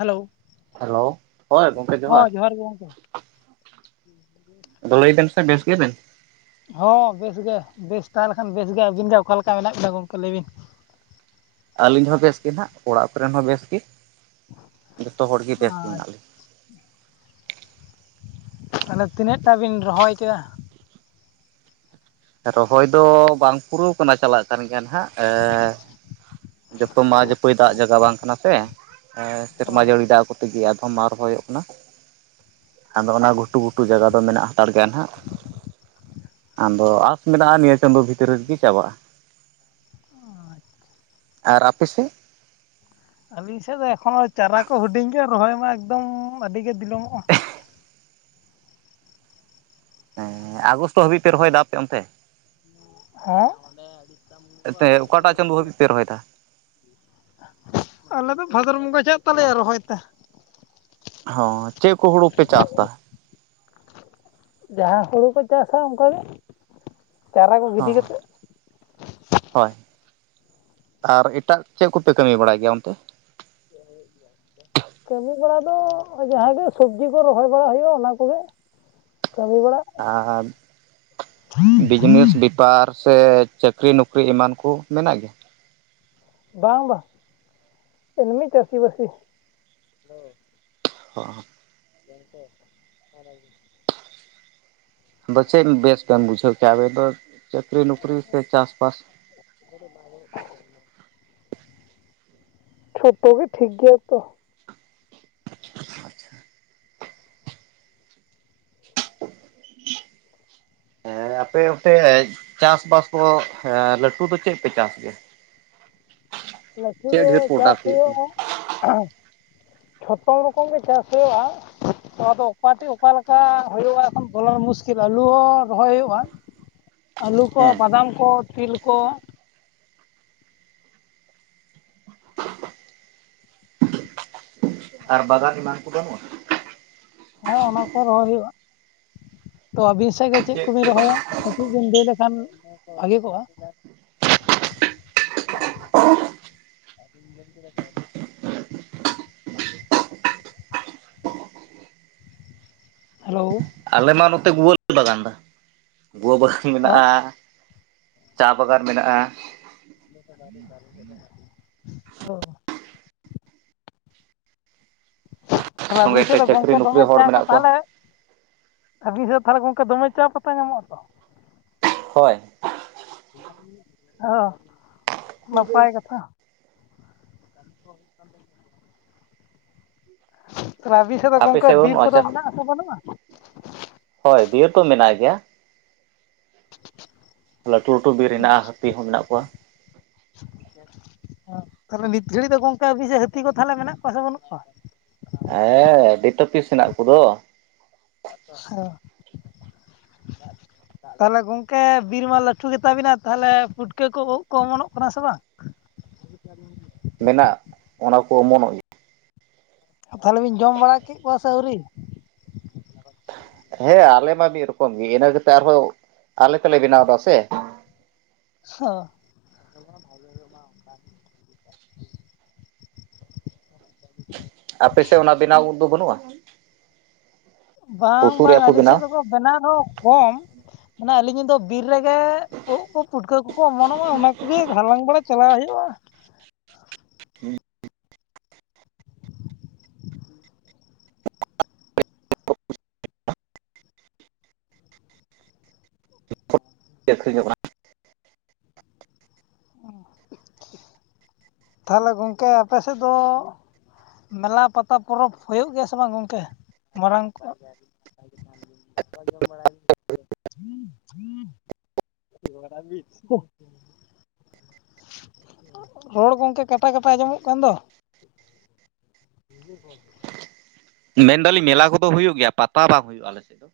Hello hello ᱦᱳᱭ ᱜᱚᱢᱠᱮ ᱦᱚᱸ ᱡᱚᱦᱟᱨ ᱜᱮ ᱜᱚᱢᱠᱮ ᱟᱫᱚ ᱞᱟᱹᱭ ᱵᱮᱱ ᱥᱮ ᱵᱮᱥ ᱜᱮᱭᱟᱵᱮᱱ ᱦᱚᱸ ᱵᱮᱥ ᱜᱮ ᱵᱮᱥ ᱛᱟᱦᱮ ᱞᱮᱠᱷᱟᱱ ᱵᱮᱥ ᱜᱮ ᱟᱵᱤᱱ ᱚᱠᱟᱞᱮ ᱞᱮᱠᱟ ᱢᱮᱱᱟᱜ ᱵᱤᱱᱟ ᱜᱚᱝᱠᱮ ᱞᱟᱹᱭ ᱵᱤᱱ ᱟᱹᱞᱤᱧ ᱦᱚᱸ ᱵᱮᱥ ᱜᱮ ᱱᱟᱦᱟᱜ ᱚᱲᱟᱜ ᱠᱚᱨᱮᱱ ᱦᱚᱸ ᱵᱮᱥ ᱜᱮ ᱡᱚᱛᱚ ᱦᱚᱲᱜᱮ ᱵᱮᱥ ᱜᱮ ᱟᱪᱪᱷᱟ ᱢᱮᱱᱟᱜ ᱞᱤᱧ ᱢᱟᱱᱮ ᱛᱤᱱᱟᱹᱜ ᱴᱟᱜ ᱵᱤᱱ ᱨᱚᱦᱚᱭ ᱠᱮᱫᱟ ᱨᱚᱦᱚᱭ ᱫᱚ ᱵᱟᱝ ᱯᱩᱨᱟᱹᱣ ᱠᱟᱱᱟ ᱪᱟᱞᱟᱜ ᱠᱟᱱ ᱜᱮᱭᱟ ᱱᱟᱦᱟᱜ ᱮ ᱡᱚᱛᱚ ᱢᱟ ᱡᱚᱛᱚ ᱫᱟᱜ ᱡᱟᱭᱜᱟ ᱵᱟᱝ ᱠᱟᱱᱟ ᱥᱮ ᱦᱮ ᱚ ᱥᱮᱨᱢᱟ ᱡᱟᱹᱲᱤ ᱫᱟᱜ ᱠᱚ ᱛᱮᱜᱮ ᱟᱫᱚᱢ ᱢᱟᱴ ᱨᱚᱦᱚᱭᱚᱜ ᱠᱟᱱᱟ ᱟᱫᱚ ᱚᱱᱟ ᱜᱷᱩᱴᱩ ᱜᱷᱩᱴᱩ ᱡᱟᱭᱜᱟ ᱫᱚ ᱢᱮᱱᱟᱜ ᱦᱟᱛᱟᱲ ᱜᱮᱭᱟ ᱱᱟᱦᱟᱜ ᱟᱫᱚ ᱟᱥ ᱢᱮᱱᱟᱜ-ᱟ ᱱᱤᱭᱟᱹ ᱪᱟᱸᱫᱳ ᱵᱷᱤᱛᱨᱤ ᱨᱮᱜᱮ ᱪᱟᱵᱟᱜ-ᱟ ᱚᱻ ᱟᱪᱪᱷᱟ ᱟᱨ ᱟᱯᱮ ᱥᱮᱫ ᱟᱹᱞᱤᱧ ᱥᱮᱫ ᱫᱚ ᱮᱠᱷᱚᱱᱚ ᱪᱟᱨᱟ ᱠᱚ ᱦᱩᱰᱤᱧ ᱜᱮ ᱨᱚᱦᱚᱭ ᱢᱟ ᱮᱠᱫᱚᱢ ᱟᱹᱰᱤ ᱜᱮ ᱵᱤᱞᱚᱢᱚᱜ-ᱟ ᱦᱮᱸ ᱟᱜᱚᱥᱴᱚ ᱦᱟᱹᱵᱤᱡ ᱯᱮ ᱨᱚᱦᱚᱭ ᱫᱟ ᱟᱯᱮ ᱚᱱᱛᱮ ᱦᱚᱸ ᱮᱛᱮ ᱚᱠᱟᱴᱟᱜ ᱪᱟᱸᱫᱳ ᱦᱟᱹᱵᱤᱡ ᱯᱮ ᱨᱚᱦᱚᱭ ᱫᱟ ᱟᱞᱮ ᱫᱚ ᱵᱷᱟᱫᱚᱨ ᱵᱚᱸᱜᱟ ᱪᱟᱜ ᱛᱟᱞᱮᱭᱟ ᱨᱚᱦᱚᱭ ᱛᱮ ᱦᱚᱸ ᱪᱮᱫ ᱠᱚ ᱦᱳᱲᱳ ᱯᱮ ᱪᱟᱥ ᱫᱟ ᱡᱟᱦᱟ ᱦᱳᱲᱩ ᱠᱚ ᱪᱟᱥᱟ ᱚᱝᱠᱟᱜᱮ ᱪᱟᱨᱟ ᱠᱚ ᱜᱤᱰᱤ ᱠᱟᱛᱮᱜ ᱚ ᱟᱨ ᱮᱴᱟᱜ ᱪᱮᱫ ᱠᱚᱯᱮ ᱠᱟᱹᱢᱤ ᱵᱟᱲᱟᱭ ᱜᱮᱭᱟ ᱚᱱᱛᱮ [unintelligible] ᱠᱟᱹᱢᱤ ᱵᱟᱲᱟ ᱫᱚ ᱡᱟᱦᱟ ᱜᱮ ᱥᱚᱵᱽᱡᱤ ᱠᱚ ᱨᱚᱦᱚᱭ ᱵᱟᱲᱟ ᱦᱩᱭᱩᱜ-ᱟ ᱚᱱᱟ ᱠᱚᱜᱮ ᱠᱟᱹᱢᱤ ᱵᱟᱲᱟ ᱟᱨ ᱵᱤᱡᱽᱱᱮᱥ ᱵᱤ ᱵᱟᱨ ᱥᱮ ᱪᱟᱠᱨᱤ ᱱᱚᱠᱨᱤ ᱮᱢᱟᱱ ᱠᱚ ᱢᱮᱱᱟᱜ ᱜᱮ ᱵᱟᱝ ᱵᱟ ᱮᱢᱱᱤ ᱪᱟᱥᱤ ᱵᱟᱥᱤ ᱚᱻ ᱜᱚᱝᱠᱮ [unintelligible] ᱟᱫᱚ ᱪᱮᱜ ᱵᱮᱥ ᱵᱮᱱ ᱵᱩᱡᱷᱟᱹᱣ ᱠᱮᱜᱟ ᱟᱵᱮ ᱫᱚ ᱪᱟᱠᱨᱤ ᱱᱚᱠᱨᱤ ᱥᱮ ᱪᱟᱥ ᱵᱟᱥ [unintelligible] ᱡᱷᱚᱛᱚ ᱜᱮ ᱴᱷᱤᱠ ᱜᱮᱭᱟ ᱛᱚ ᱟᱪᱪᱷᱟ [unintelligible] ᱦᱮᱸ ᱟᱯᱮ ᱚᱱᱛᱮ ᱪᱟᱥ ᱵᱟᱥ ᱫᱚ ᱞᱟᱹᱴᱩ ᱫᱚ ᱪᱮᱫ ᱯᱮ ᱪᱟᱥ ᱜᱮᱭᱟ [unintelligible] ᱞᱟᱹᱴᱩ ᱪᱮᱫ ᱫᱚ ᱰᱷᱮᱨ ᱪᱟᱥ ᱯᱨᱚᱰᱟᱠᱴ ᱦᱩᱭᱩᱜ ᱠᱟᱱᱟ? ᱦᱩᱭᱩᱜ-ᱟ ᱡᱷᱚᱛᱚ ᱨᱚᱠᱚᱢ ᱜᱮ ᱪᱟᱥ ᱦᱩᱭᱩᱜ-ᱟ ᱟᱫᱚ ᱚᱠᱟ ᱴᱤᱜ ᱚᱠᱟᱞᱮᱠᱟ ᱦᱳᱭᱳᱜ-ᱟ ᱮᱠᱷᱚᱱ ᱵᱚᱞᱟᱨ ᱢᱩᱥᱠᱤᱞ ᱟᱹᱞᱩ ᱦᱚᱸ ᱨᱚᱦᱚᱭ ᱦᱳᱭᱳᱜ-ᱟ [unintelligible] ᱟᱹᱞᱩ ᱠᱚ ᱦᱮᱸ ᱵᱟᱫᱟᱢ ᱠᱚ ᱛᱤᱞ ᱠᱚ ᱟᱨ ᱵᱟᱜᱟᱱ ᱮᱢᱟᱱ ᱠᱚ ᱵᱟᱱᱩᱜᱼᱟ ᱦᱮᱸ ᱚᱱᱟ ᱠᱚ ᱨᱚᱦᱚᱭ ᱦᱩᱭᱩᱜᱼᱟ ᱛᱚ ᱟᱹᱵᱤᱱ ᱥᱮᱫ ᱜᱮ ᱪᱮᱫ ᱠᱚᱵᱤᱱ ᱯᱮ ᱨᱚᱦᱚᱭᱟ ᱵᱟᱜᱟᱱ? ᱠᱟᱹᱡ ᱵᱤᱱ ᱞᱮ ᱞᱮᱠᱷᱟᱱ ᱵᱷᱟᱜᱮ ᱠᱚᱜᱼᱟ [unintelligible] ᱦᱮᱞᱳ ᱟᱞᱮ ᱢᱟ ᱱᱚᱛᱮ ᱜᱩᱣᱟᱹᱞᱮ ᱵᱟᱜᱟᱱ ᱫᱟ ᱜᱩᱣᱟᱹ ᱵᱟᱜᱟᱱ ᱦᱚᱸ ᱢᱮᱱᱟᱜᱼᱟ ᱪᱟ ᱵᱟᱜᱟᱱ ᱢᱮᱱᱟᱜᱼᱟ [inaudible] ᱛᱟᱦᱚᱞᱮ ᱥᱚᱸᱜᱮ ᱵᱤᱥᱮᱫ ᱛᱮ ᱫᱚ ᱪᱟᱹᱠᱨᱤ ᱜᱚᱝᱠᱮ ᱱᱚᱠᱨᱤ ᱫᱚᱢᱮ ᱦᱚᱲ ᱪᱟ ᱠᱚ ᱢᱮᱱᱟᱜ ᱠᱚᱣᱟ᱾ ᱛᱟᱦᱚᱞᱮ ᱟᱹᱵᱤᱱ ᱥᱮᱫ ᱛᱟᱦᱚᱞᱮ ᱜᱚᱢᱠᱮ ᱫᱚᱢᱮ ᱪᱟ ᱯᱟᱛᱟ ᱧᱟᱢᱚᱜᱼᱟ ᱛᱚ ᱦᱚᱭ ᱚᱸ ᱱᱟᱯᱟᱭ ᱠᱟᱛᱷᱟ ᱛᱟᱦᱚᱞᱮ ᱟᱹᱵᱤᱱ ᱥᱮᱜ ᱫᱚ ᱟᱯᱮ ᱜᱚᱝᱠᱮ ᱥᱮᱫ ᱵᱤᱨ ᱵᱟᱹᱱᱩᱜᱼᱟ ᱠᱚᱫᱚ ᱪᱟ ᱢᱮᱱᱟᱜ ᱟᱥᱮ ᱵᱟᱹᱱᱩᱜᱼᱟ ᱦᱳᱭ ᱵᱤᱨ ᱫᱚ ᱢᱮᱱᱟᱜ ᱜᱮᱭᱟ ᱞᱟᱹᱴᱩ ᱞᱟᱹᱴᱩ ᱵᱤᱨ ᱦᱮᱱᱟᱜᱼᱟ ᱦᱟᱹᱛᱤ ᱦᱚᱸ ᱢᱮᱱᱟᱜ ᱠᱚᱣᱟ ᱛᱟᱦᱞᱮ ᱱᱤᱛ ᱜᱷᱟᱹᱲᱤ ᱫᱚ ᱜᱚᱝᱠᱮ ᱟᱵᱤ ᱥᱮᱫ ᱦᱟᱹᱛᱤ ᱠᱚ ᱛᱟᱦᱚᱞᱮ ᱢᱮᱱᱟᱜ ᱠᱚᱣᱟ ᱥᱮ ᱵᱟᱹᱱᱩᱜ ᱠᱚᱣᱟ ᱮ ᱰᱮᱴᱟ ᱯᱤᱥ ᱦᱮᱱᱟᱜ ᱠᱚᱫᱚ [unintelligible] [inaudible] ᱛᱟᱦᱚᱞᱮ ᱜᱚᱝᱠᱮ ᱵᱤᱨ ᱢᱟ ᱞᱟᱹᱴᱩ ᱜᱮᱛᱟ ᱵᱤᱱᱟ ᱛᱟᱦᱚᱞᱮ ᱯᱩᱴᱠᱟᱹ ᱠᱚ ᱳᱫ ᱠᱚ ᱚᱢᱚᱱᱚᱜ ᱠᱟᱱᱟ ᱥᱮ ᱵᱟᱝ ᱢᱮᱱᱟᱜ-ᱟᱚᱱᱟ ᱠᱚ ᱚᱢᱚᱱᱚᱜ ᱜᱮᱭᱟ ᱛᱟᱦᱚᱞᱮ ᱵᱮᱱ ᱡᱚᱢ ᱵᱟᱲᱟ ᱠᱮᱫ ᱠᱚᱣᱟ ᱥᱮ ᱟᱹᱣᱨᱤ ᱦᱮᱸ ᱟᱞᱮ ᱢᱟ ᱢᱤᱫ ᱨᱚᱠᱚᱢ ᱜᱮ ᱤᱱᱟᱹ ᱠᱟᱛᱮ ᱟᱨᱦᱚᱸ ᱟᱞᱮ ᱛᱮᱞᱮ ᱵᱮᱱᱟᱣ ᱮᱫᱟ ᱥᱮ ᱚᱸ ᱵᱷᱟᱭ ᱢᱟ ᱚᱱᱠᱟ [inaudible] [inaudible] ᱟᱯᱮ ᱥᱮᱫ ᱚᱱᱟ ᱵᱮᱱᱟᱣ ᱳᱫ ᱫᱚ ᱵᱟᱹᱱᱩᱜᱼᱟ ᱵᱟᱝ ᱩᱥᱩ ᱵᱟᱝ ᱨᱮᱭᱟᱜ ᱟᱹᱞᱤᱧ ᱵᱮᱱᱟᱣ ᱥᱮᱫ ᱫᱚ ᱠᱚ ᱵᱮᱱᱟᱣ ᱨᱮᱦᱚᱸ ᱠᱚᱢ ᱚᱱᱟ ᱟᱹᱞᱤᱧ ᱫᱚ ᱵᱤᱨ ᱨᱮᱜᱮ ᱳᱫ ᱠᱚ ᱯᱩᱴᱠᱟᱹ ᱠᱚ-ᱠᱚ ᱚᱢᱚᱱᱚᱜᱼᱟ ᱚᱱᱟᱠᱚᱜᱮ ᱦᱟᱞᱟᱝ ᱵᱟᱲᱟ ᱪᱟᱞᱟᱣ ᱦᱩᱭᱩᱜᱼᱟ ᱪᱮᱫ ᱟᱹᱠᱷᱨᱤᱧᱚᱜ ᱠᱟᱱᱟ ᱚ ᱴ [inaudible] ᱛᱟᱦᱚᱞᱮ ᱜᱚᱝᱠᱮ ᱟᱯᱮᱥᱮᱫ ᱫᱚ ᱢᱮᱞᱟ ᱯᱟᱛᱟ ᱯᱚᱨᱚᱵᱽ ᱦᱩᱭᱩᱜ ᱜᱮᱭᱟ ᱥᱮ ᱵᱟᱝ ᱜᱚᱝᱠᱮ ᱢᱟᱨᱟᱝ ᱠᱚ ᱫᱟᱠᱟ ᱡᱚᱢ ᱵᱟᱲᱟᱭ ᱦ ᱦ [inaudible] [inaudible] ᱨᱚᱲ ᱜᱚᱝᱠᱮ ᱠᱟᱴᱟ ᱠᱟᱴᱟ ᱟᱸᱡᱚᱢ ᱚᱜ ᱠᱟᱱ ᱫᱚ ᱵ ᱠᱚ [inaudible] ᱢᱮᱱ ᱫᱟᱞᱤᱧ ᱢᱮᱞᱟ ᱠᱚ ᱫᱚ ᱦᱩᱭᱩᱜ ᱜᱮᱭᱟ ᱯᱟᱛᱟ ᱵᱟᱝ ᱦᱩᱭᱩᱜᱼᱟ ᱟᱞᱮᱥᱮᱫ ᱫᱚ